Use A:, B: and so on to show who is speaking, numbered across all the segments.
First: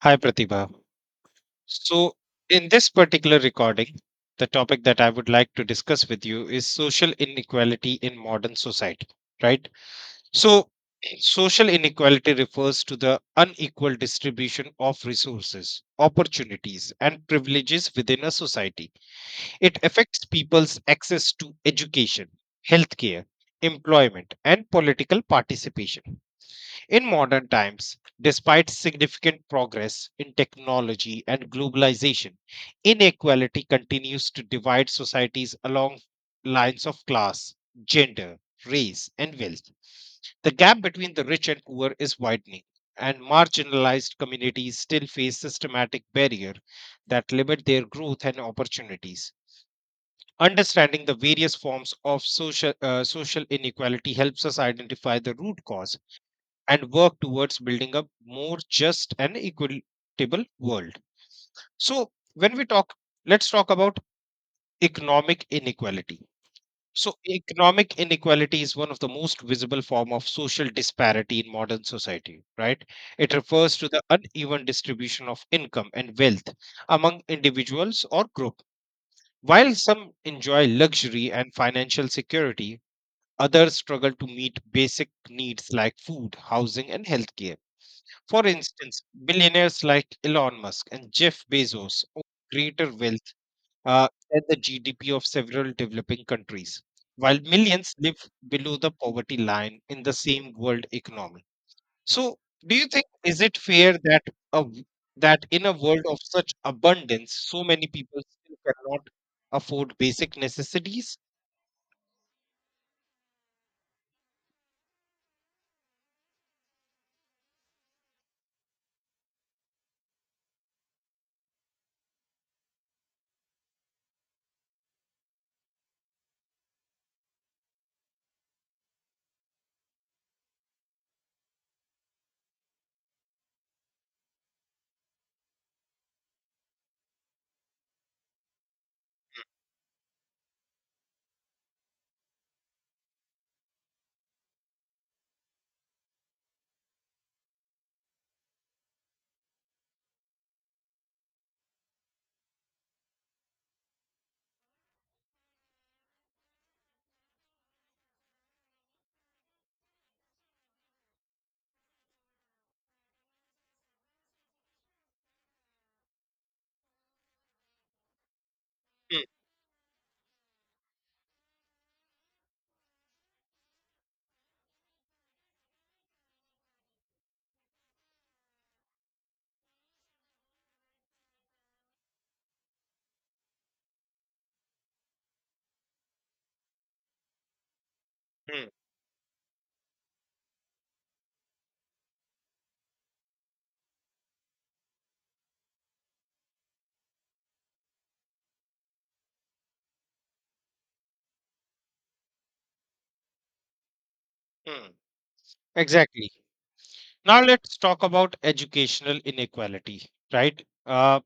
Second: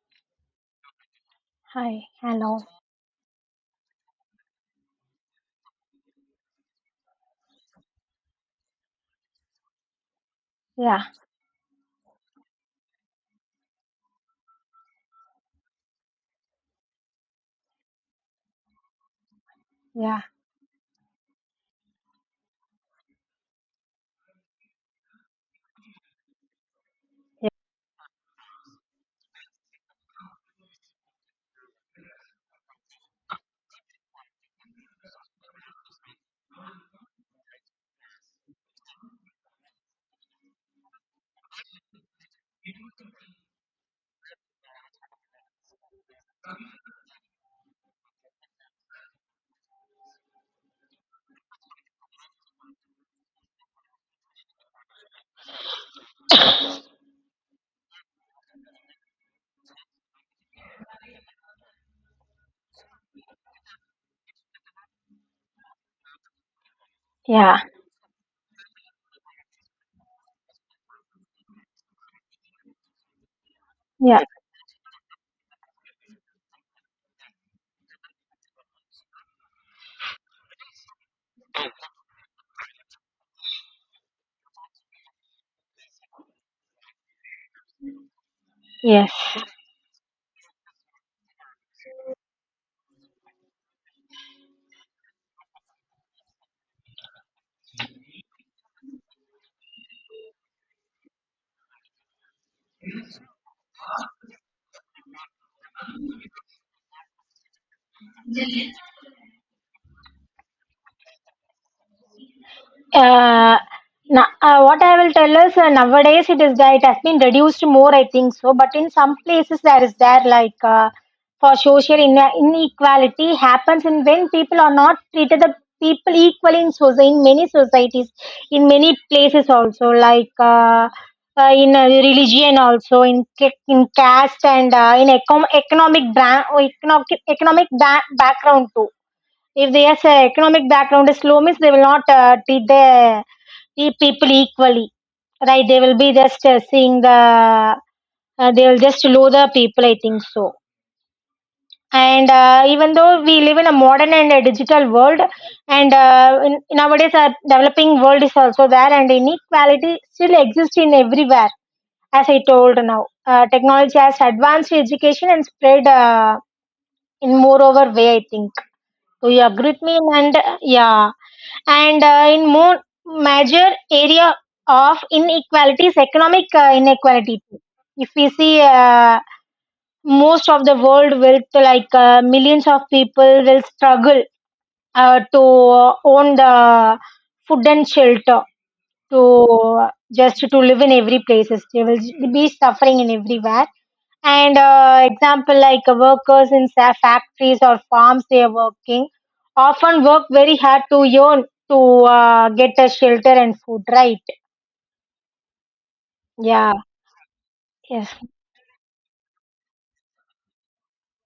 A: Hi, Pratibha.
B: Hi,
A: So,
B: hello.
A: in this particular recording, the topic that I would like to discuss with you is social inequality in modern society, right? So,
B: Yeah,
A: social inequality refers to the unequal distribution of resources, opportunities, and privileges within a society. It
B: yeah,
A: affects people's access to education, healthcare, employment, and political participation. In modern times, despite significant progress in technology and globalization, inequality continues to divide societies along lines of class, gender, race, and wealth. The gap between the rich and poor is widening, and marginalized communities still face systematic barriers that limit their growth and opportunities. Understanding the various forms of social inequality helps us identify the root cause and work towards building a more just and equitable world. So, let's talk about economic inequality. So,
B: yeah, yeah,
A: economic inequality is one of the most visible form of social disparity in modern society, right? It refers to the
B: yeah.
A: uneven distribution of income and wealth among individuals or group. While some enjoy luxury and financial security, others struggle to meet basic needs like food, housing, and healthcare. For instance,
B: Yes,
A: billionaires like Elon Musk and Jeff Bezos own greater wealth than the GDP of several developing countries, while millions live below the poverty line in the same world economy. So, do you think is it fair that a, w- that in a world of such abundance, so many people still cannot afford basic necessities?
B: uh, what I will tell is nowadays it is that it has been reduced more, I think so. But in some places there is there like for social in inequality happens, and when people are not treated the people equally in society, in many societies, in many places also like. In religion also in in caste and in economic economic background too, if their economic background is low, means they will not treat the treat people equally, right? They will be just seeing the they will just low the people, I think so. And even though we live in a modern and a digital world, nowadays a developing world is also there, and inequality still exists in everywhere. As I told now, technology has advanced education and spread in more over way, I think.
A: Hmm,
B: Do you agree with me? And yeah, and in more major area of inequalities economic inequality, if we see most of the world will like millions of people will struggle to own the food and shelter,
A: hmm,
B: to just to live in every places they will be suffering in everywhere. And example like workers in factories or farms, they are working, often work very hard to earn, to get a shelter and food, right?
A: hmm. Exactly.
B: Yeah.
A: Now let's talk
B: Yes.
A: about educational inequality, right? Uh,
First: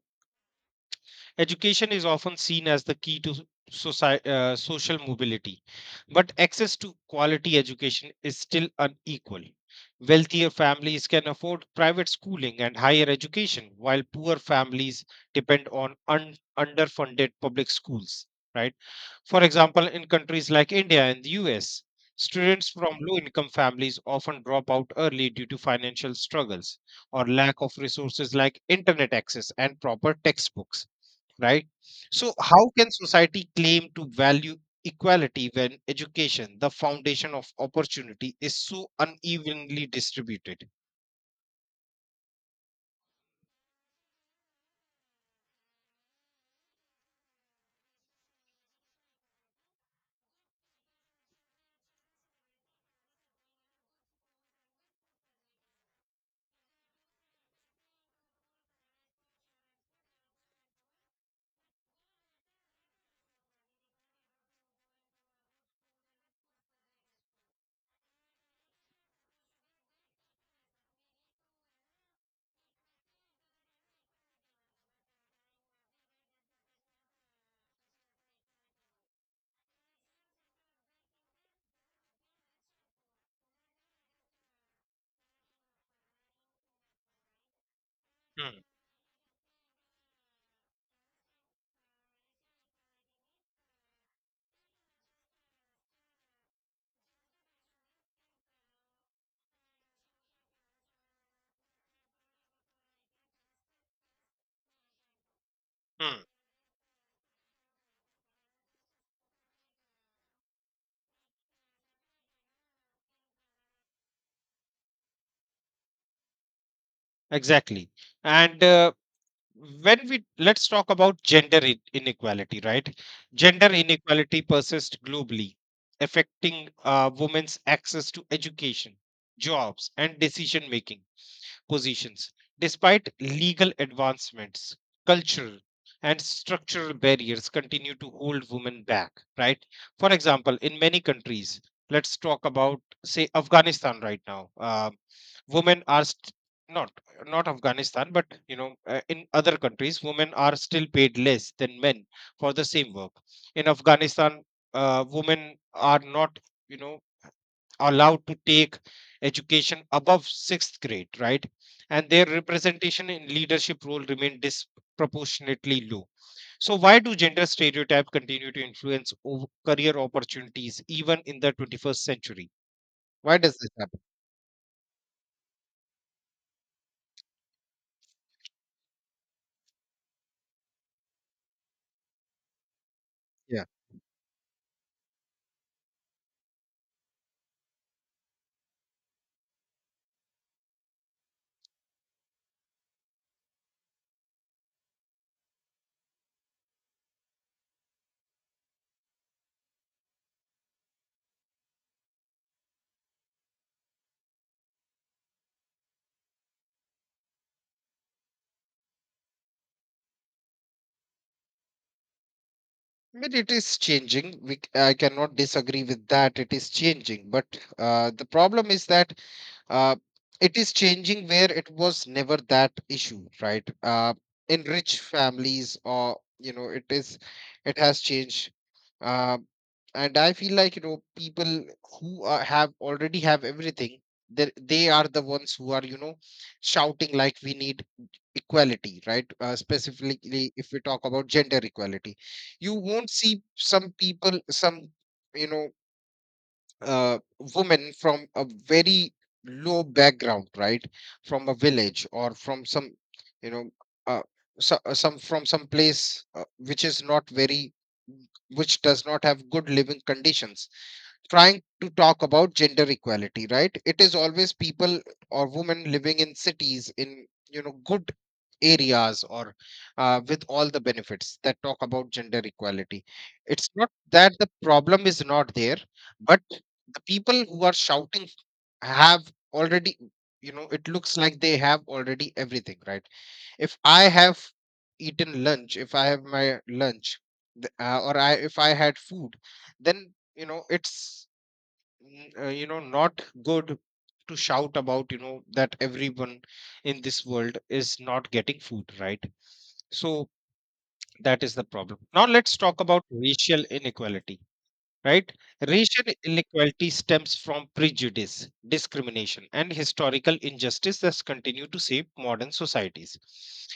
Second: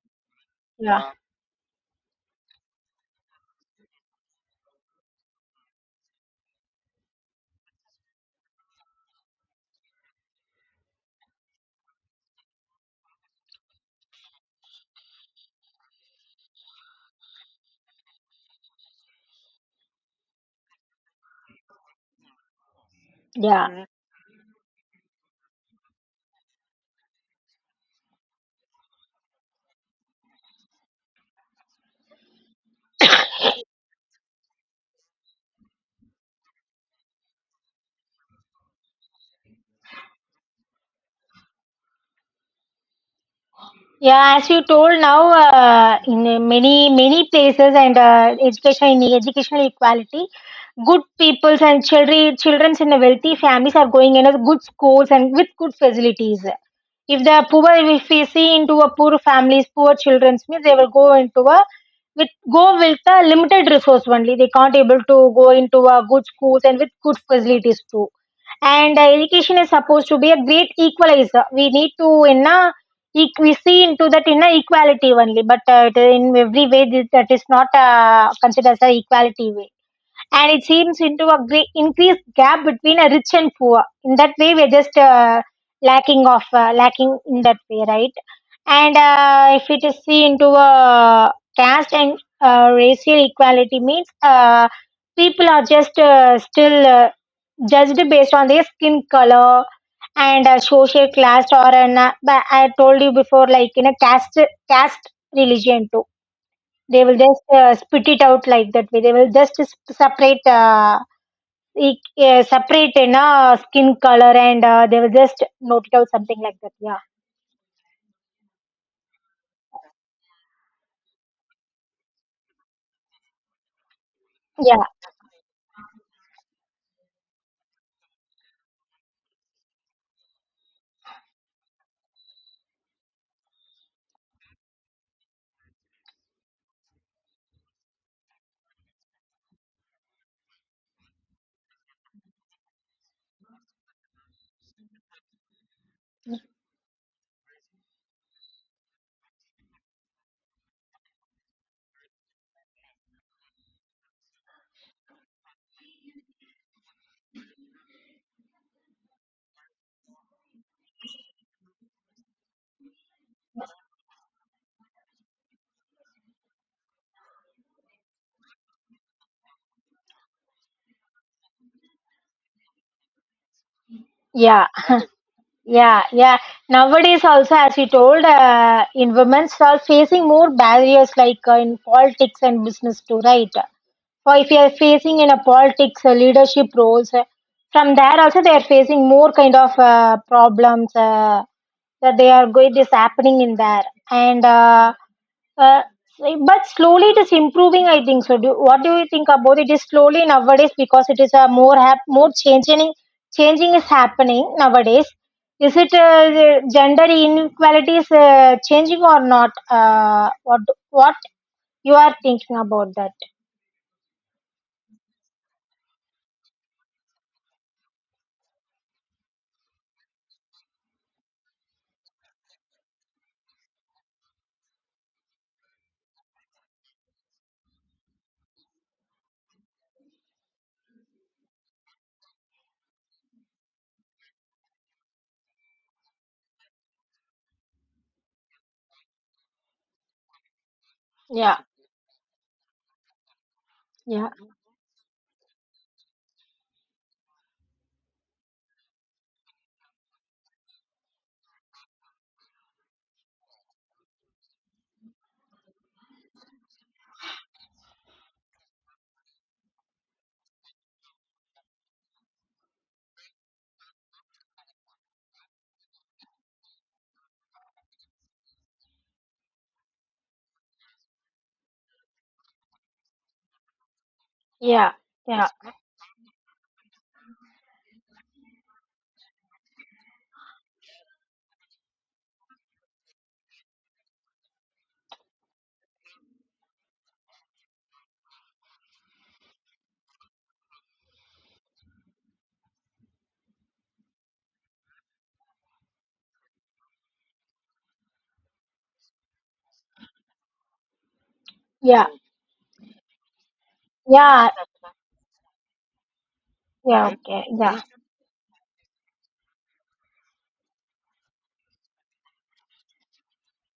B: Yeah.
A: Education is often seen as the key to social mobility, but access to quality education is still unequal. Wealthier families can afford private schooling and higher education, while poor families depend on underfunded public schools. Right? For example, in countries like India and the US, students from low-income
B: Yeah.
A: families often drop out early due to financial struggles or lack of resources like internet access and proper textbooks, right? So, how can society claim to value equality when education, the foundation of opportunity, is so unevenly distributed?
B: Yeah, as you told now, in many places and education in educational equality, good peoples and childrens in wealthy families are going in a good schools and with good facilities. If the poor, if we see into a poor families, poor childrens means they will go into a with go with the limited resource only. They can't able to go into a good schools and with good facilities too. And education is supposed to be a great equalizer, we need to என்ன, we see into that in a equality only, but in every way this, that is not considered as a equality way, and it seems into a great increased gap between a rich and poor. In that way we're just lacking of lacking in that way, right?
A: Hmm,
B: And if it is seen into a caste and racial equality means people are just still judged based on their skin color and social class or an but I told you before like in a caste religion too.
A: hmm,
B: They will just spit it out like that way, they will just separate separate in skin color, and they will just note it out something like that. Yeah.
A: Exactly. And when we let's talk about gender inequality, right? Gender inequality
B: Yeah.
A: persists globally, affecting women's access to education, jobs, and decision making positions. Despite legal advancements, cultural and structural barriers continue to hold women back, right? For example, in many countries, let's talk about, say, Afghanistan right now. Women are st- not Not Afghanistan, but you know, in other countries, women are still paid less than men for the same work. In Afghanistan, women are not, you know, allowed to take education above sixth grade, right? And their representation in leadership role remained disproportionately low. So, why do gender stereotype continue to influence career opportunities even in the 21st century? Why does this happen?
B: Yeah. Yeah. Yeah, nowadays also as you told, in women's are facing more barriers like in politics and business too, right?
A: Yeah.
B: Or if you are facing in a politics leadership roles, from there also they are facing more kind of problems, that they are going. This happening in there. And uh, but slowly it is improving, I think so. Do, what do you think about It is slowly nowadays because it is a more more changing, changing is happening nowadays. Is it the gender inequality is changing or not, what you are thinking about that?
A: But it is changing. I cannot disagree with that. It is changing. But the problem is that uh, it is changing where it was never that issue, right? In rich families, or you know, it has changed. Uh, and I feel like people who are, have already have everything, they are the ones who are, you know, shouting like we need equality, right? Specifically, if we talk about
B: Yeah.
A: gender equality, you won't see some
B: Yeah.
A: people some you know, uh, women from a very low background, right, from a village or from some, you know, uh, some from some place which does not have good living conditions, trying to talk about gender equality, right? It is always people or women living in cities in, you know, good areas or, with all the benefits, that talk about gender equality. It's not that the
B: Yeah,
A: problem is
B: yeah,
A: not there, but the people who are shouting have already, you know, it looks like they have already everything, right? If I have eaten lunch, if I have my lunch, th- or I if I had food, then you know, you know, not good to shout about, you know, that everyone in this world is not getting food, right? So that is the problem.
B: yeah,
A: Now let's talk about racial inequality,
B: yeah,
A: right? Racial inequality
B: yeah,
A: stems
B: okay,
A: from
B: yeah,
A: prejudice, discrimination, and historical injustice that continue to shape modern societies.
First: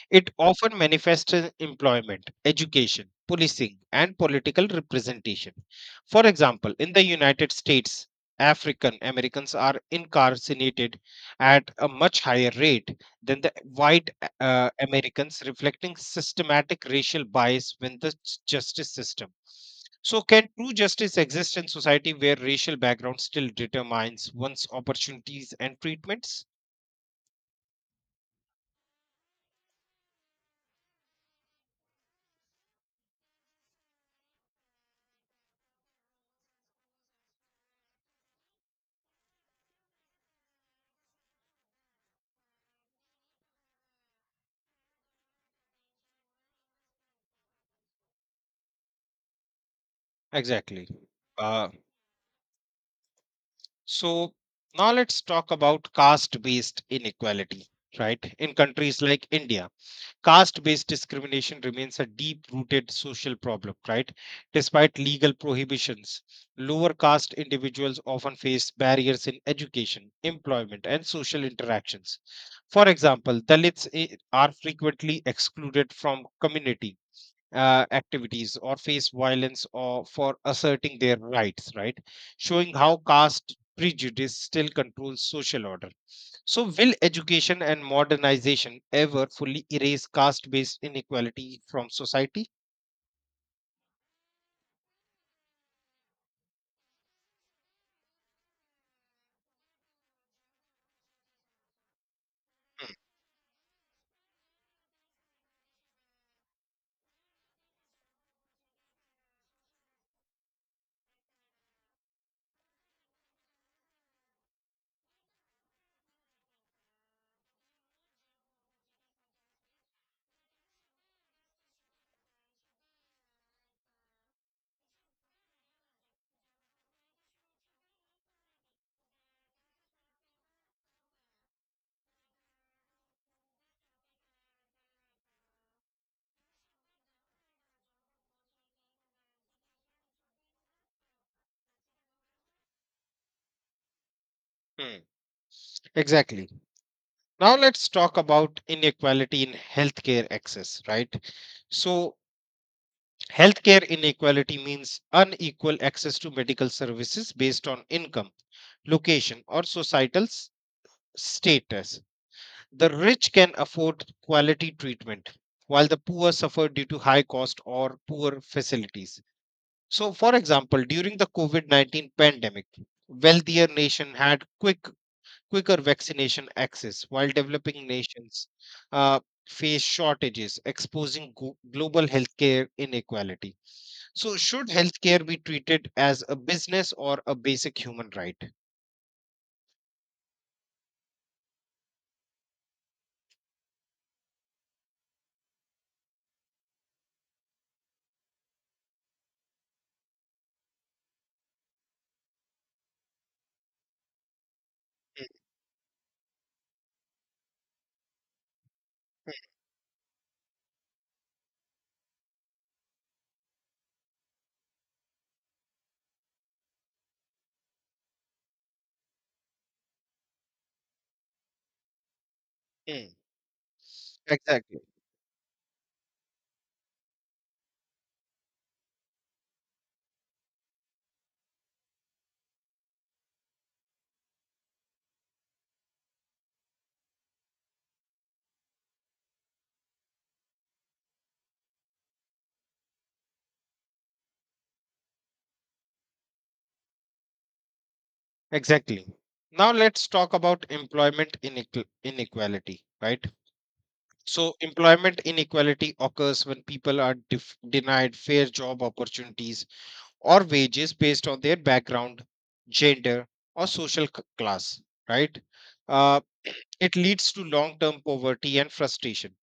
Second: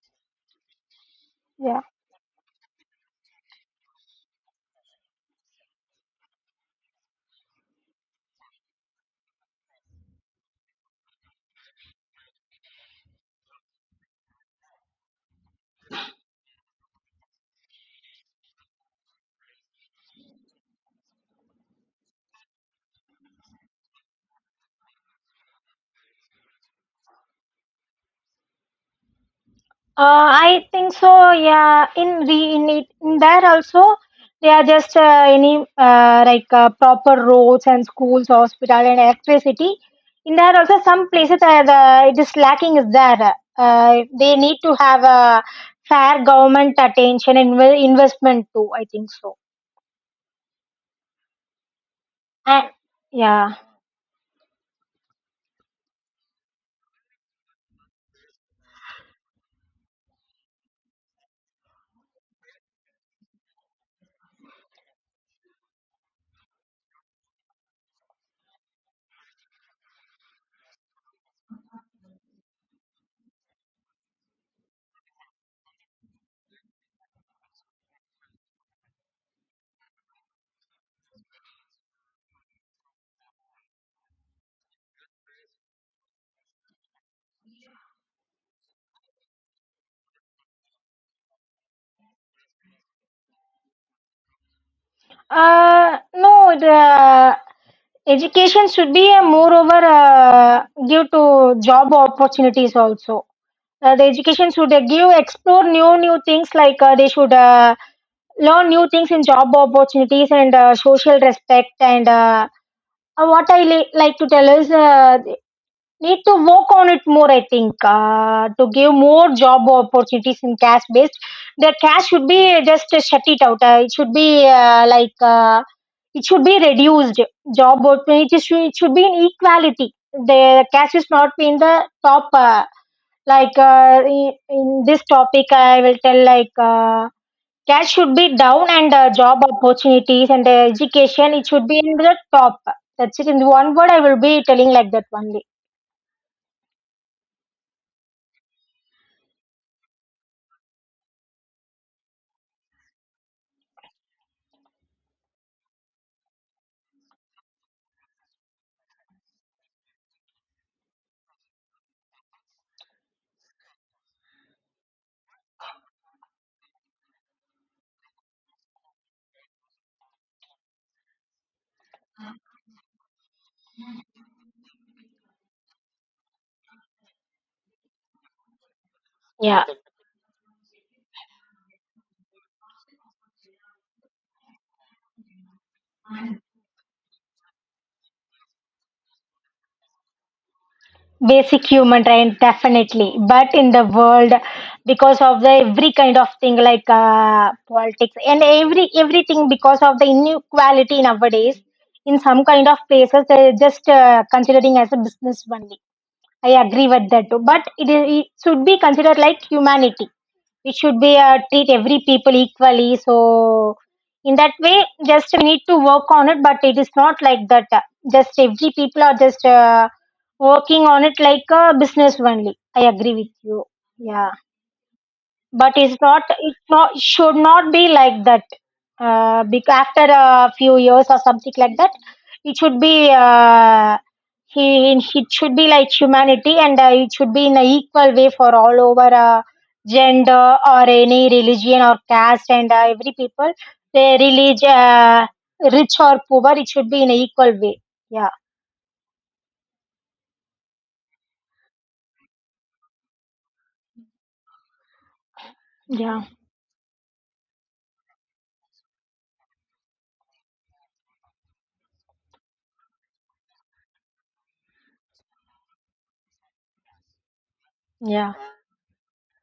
A: It often manifests in
B: yeah.
A: employment, education, policing, and political representation. For example, in the United States, African Americans are incarcerated at a much higher rate than the white Americans, reflecting systematic racial bias within the justice system. So, can true justice exist in society where racial background still determines one's opportunities and treatments?
B: Uh, I think so, yeah, in the in it in there also they are just any like proper roads and schools, hospital and electricity. In there also some places are the it is lacking is there. They need to have a fair government attention and investment too, I think so.
A: Exactly. Uh,
B: And yeah.
A: so, now let's talk about caste based inequality, right? In countries like India, caste based discrimination remains a deep rooted social problem, right? Despite legal prohibitions, lower caste individuals often face barriers in education, employment, and social interactions. For example, are frequently excluded from community activities or face violence or for asserting their rights, right, showing how caste prejudice still controls social order. So will education and modernization ever fully erase caste based inequality from society?
B: No, the education should be a moreover give to job opportunities also. The education should give explore new things like they should learn new things in job opportunities and social respect and what I like to tell is need to work on it more, I think to give more job opportunities in cash based. The cash should be just shut it out, it should be like it should be reduced. Job opportunities should, it should be in equality. The cash is not in the top, like in this topic I will tell like cash should be down, and job opportunities and education, it should be in the top. That's it, in one word I will be telling like
A: Hmm,
B: that only.
A: exactly. Now let's talk about inequality in healthcare access, right? So healthcare inequality means unequal access to medical services based on income, location, or status. The rich can afford quality treatment, while the poor suffer due to high cost or poor facilities. So, for example, during the COVID 19 pandemic, wealthier nation had quicker vaccination access while developing nations uh,
B: Yeah,
A: face shortages, exposing global healthcare inequality. So, should healthcare be treated as a business or a basic human right?
B: basic human right definitely, but in the world because of the every kind of thing like politics and every everything, because of the inequality nowadays in some kind of places they're just considering as a
A: Mm,
B: business only. I agree with that too, but it, is, it should be considered like humanity. It should be treat every people equally, so in that way just we need to work on it. But it is not like that, just every people are just working on it like a business only, I agree
A: mm.
B: with you. Yeah,
A: Exactly.
B: but it's not, it's not should not be like that, because after a few years or something like that it should be he it should be like humanity, and it should be in an equal way for all over gender or any religion or caste, and every people, they religion rich or poor, it should be in an equal way. Yeah.
A: Exactly. Now let's talk about employment inequality, right? So, employment inequality
B: Yeah.
A: occurs when people are denied fair job opportunities or wages based on their background, gender, or social class, right? Uh, it leads to long term poverty and frustration.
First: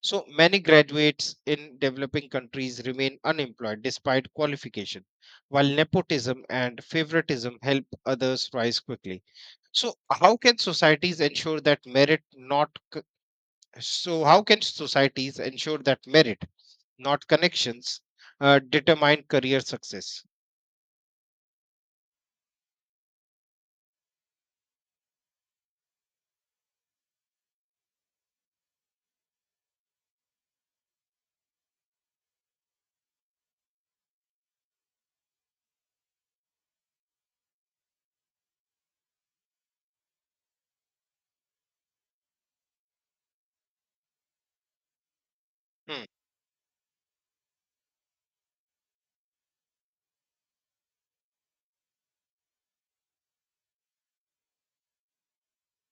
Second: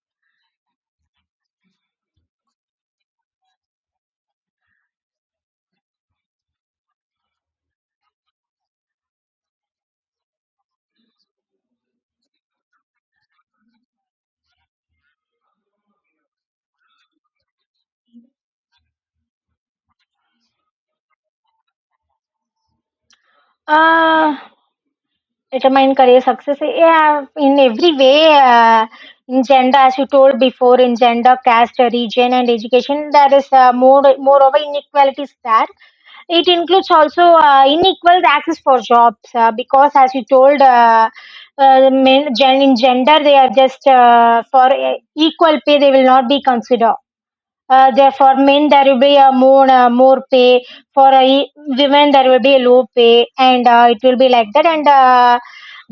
A: So, many graduates in developing countries remain unemployed despite qualification, while nepotism and favoritism help others rise quickly. So how can societies ensure that merit not c- So how can societies ensure that merit, not connections, determine career success?
B: Yeah, determine career success, yeah, in every way in gender, as you told before, in gender caste region and education there is more moreover inequalities there. It includes also unequal access for jobs, because as you told in gender they are just for equal pay they
A: Hmm,
B: will not be considered. Therefore, men there will be a more more pay, for women there will be a low pay, and it will be like that. And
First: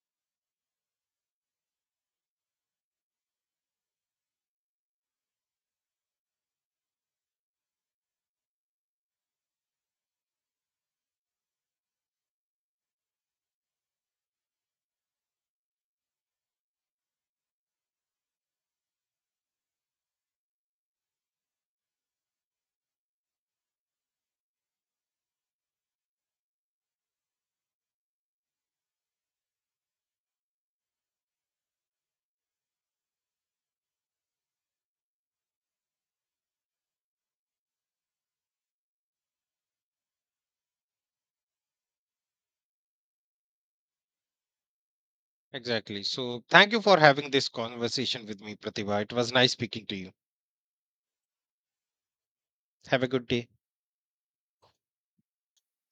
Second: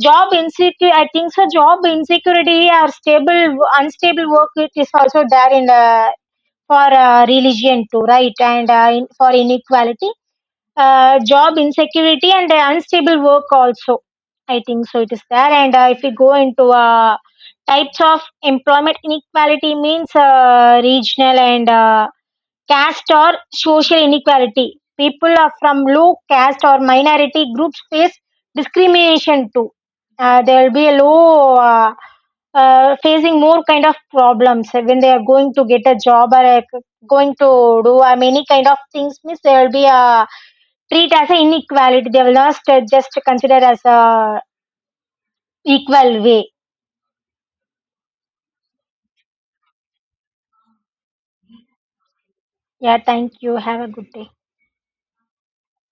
B: job insecurity, I think, so job insecurity or stable unstable work, it is also there in for religion too, right? For inequality, job insecurity and unstable work also, I think so. It is there, and if we go into types of employment inequality means regional and caste or social inequality. People are from low caste or minority groups face discrimination too. There will be a low facing more kind of problems when they are going to get a job, or going to do any kind of things. Means there will be a treat as an inequality. They will not just consider as a
A: exactly.
B: equal way.
A: So thank you for having this conversation with me, Pratibha. It was nice speaking to you.
B: Yeah,
A: Have a good
B: thank
A: day.
B: you. Have a good day.